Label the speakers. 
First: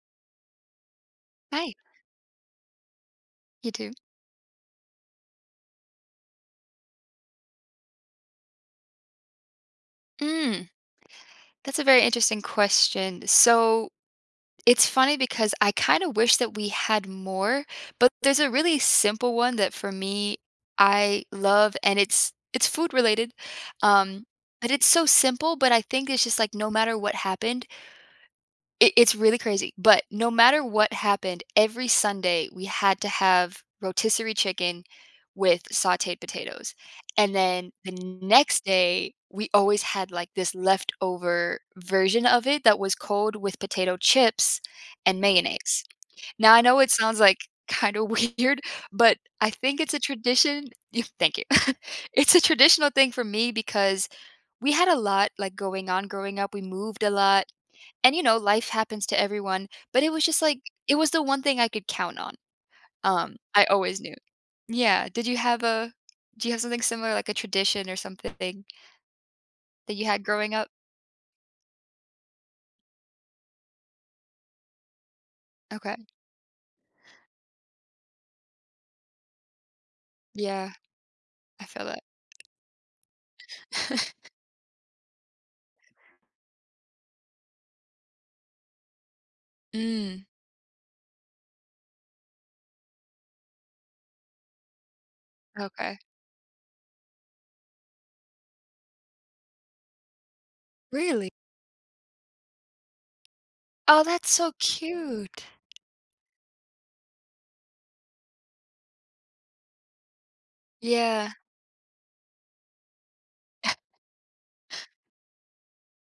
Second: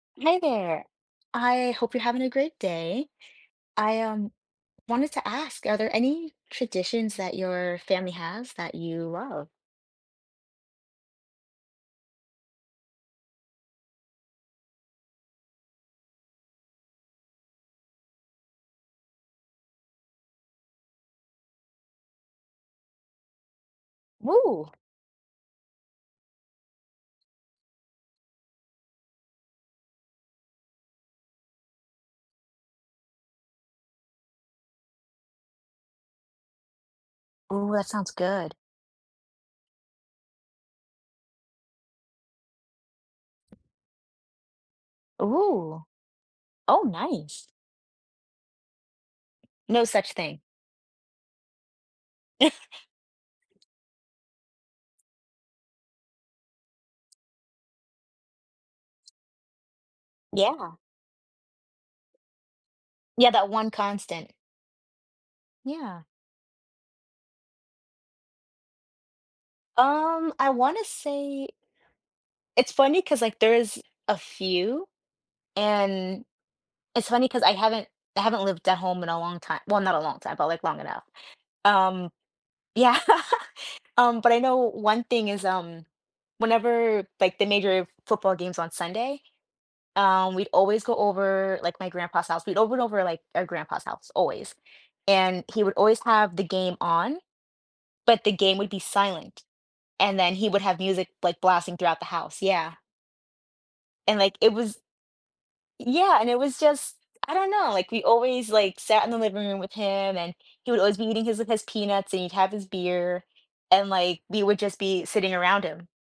Speaker 1: Hey there. I
Speaker 2: Hi.
Speaker 1: hope you're having a great day.
Speaker 2: You too.
Speaker 1: I, um, wanted to ask, are there any traditions that your family has that you love?
Speaker 2: Mm, that's a very interesting question, so it's funny because I kinda wish that we had more, but there's a really simple one that for me, I love, and it's it's food related, um, but
Speaker 1: Whoo!
Speaker 2: it's so simple, but I think it's just, like, no matter what happened it it's really crazy, but no matter what happened, every Sunday we had to have rotisserie chicken with sauteed potatoes, and then
Speaker 1: Ooh, that
Speaker 2: the
Speaker 1: sounds good.
Speaker 2: next day we always had, like, this leftover version of it that was cold with potato chips and mayonnaise.
Speaker 1: Ooh,
Speaker 2: Now I know
Speaker 1: oh,
Speaker 2: it sounds, like,
Speaker 1: nice.
Speaker 2: kinda weird, but I think
Speaker 1: No
Speaker 2: it's a
Speaker 1: such thing.
Speaker 2: tradition thank you. It's a traditional thing for me because we had a lot, like, going on, growing up, we moved a lot, and you know life happens to everyone, but it was just, like,
Speaker 1: Yeah.
Speaker 2: it was the one thing I could count on,
Speaker 1: Yeah,
Speaker 2: um,
Speaker 1: that
Speaker 2: I
Speaker 1: one
Speaker 2: always knew,
Speaker 1: constant.
Speaker 2: yeah. Did you have a
Speaker 1: Yeah.
Speaker 2: do you have something similar, like, a tradition or something that you had
Speaker 1: Um, I
Speaker 2: growing up?
Speaker 1: wanna say it's funny 'cause, like, there's a few,
Speaker 2: Okay.
Speaker 1: and it's funny 'cause I haven't I haven't lived at home in a long ti well, not a long time, but, like,
Speaker 2: Yeah.
Speaker 1: long enough,
Speaker 2: I feel that.
Speaker 1: um yeah, um, but I know one thing is, um, whenever, like, the major football games on Sunday,
Speaker 2: Mm.
Speaker 1: um, we'd always go over, like, my grandpa's house, we all went over, like, our grandpa's house, always, and he would
Speaker 2: Okay.
Speaker 1: always have the game on, but the game would be silent, and then he would have music,
Speaker 2: Really?
Speaker 1: like, blasting throughout the house, yeah.
Speaker 2: Oh,
Speaker 1: And,
Speaker 2: that's
Speaker 1: like,
Speaker 2: so
Speaker 1: it was
Speaker 2: cute.
Speaker 1: yeah, and it was just I don't know, like, we always, like, sat in the living room with him, and he would always be eating
Speaker 2: Yeah.
Speaker 1: his with his peanuts, and he'd have his beer, and, like, we would just be sitting around him.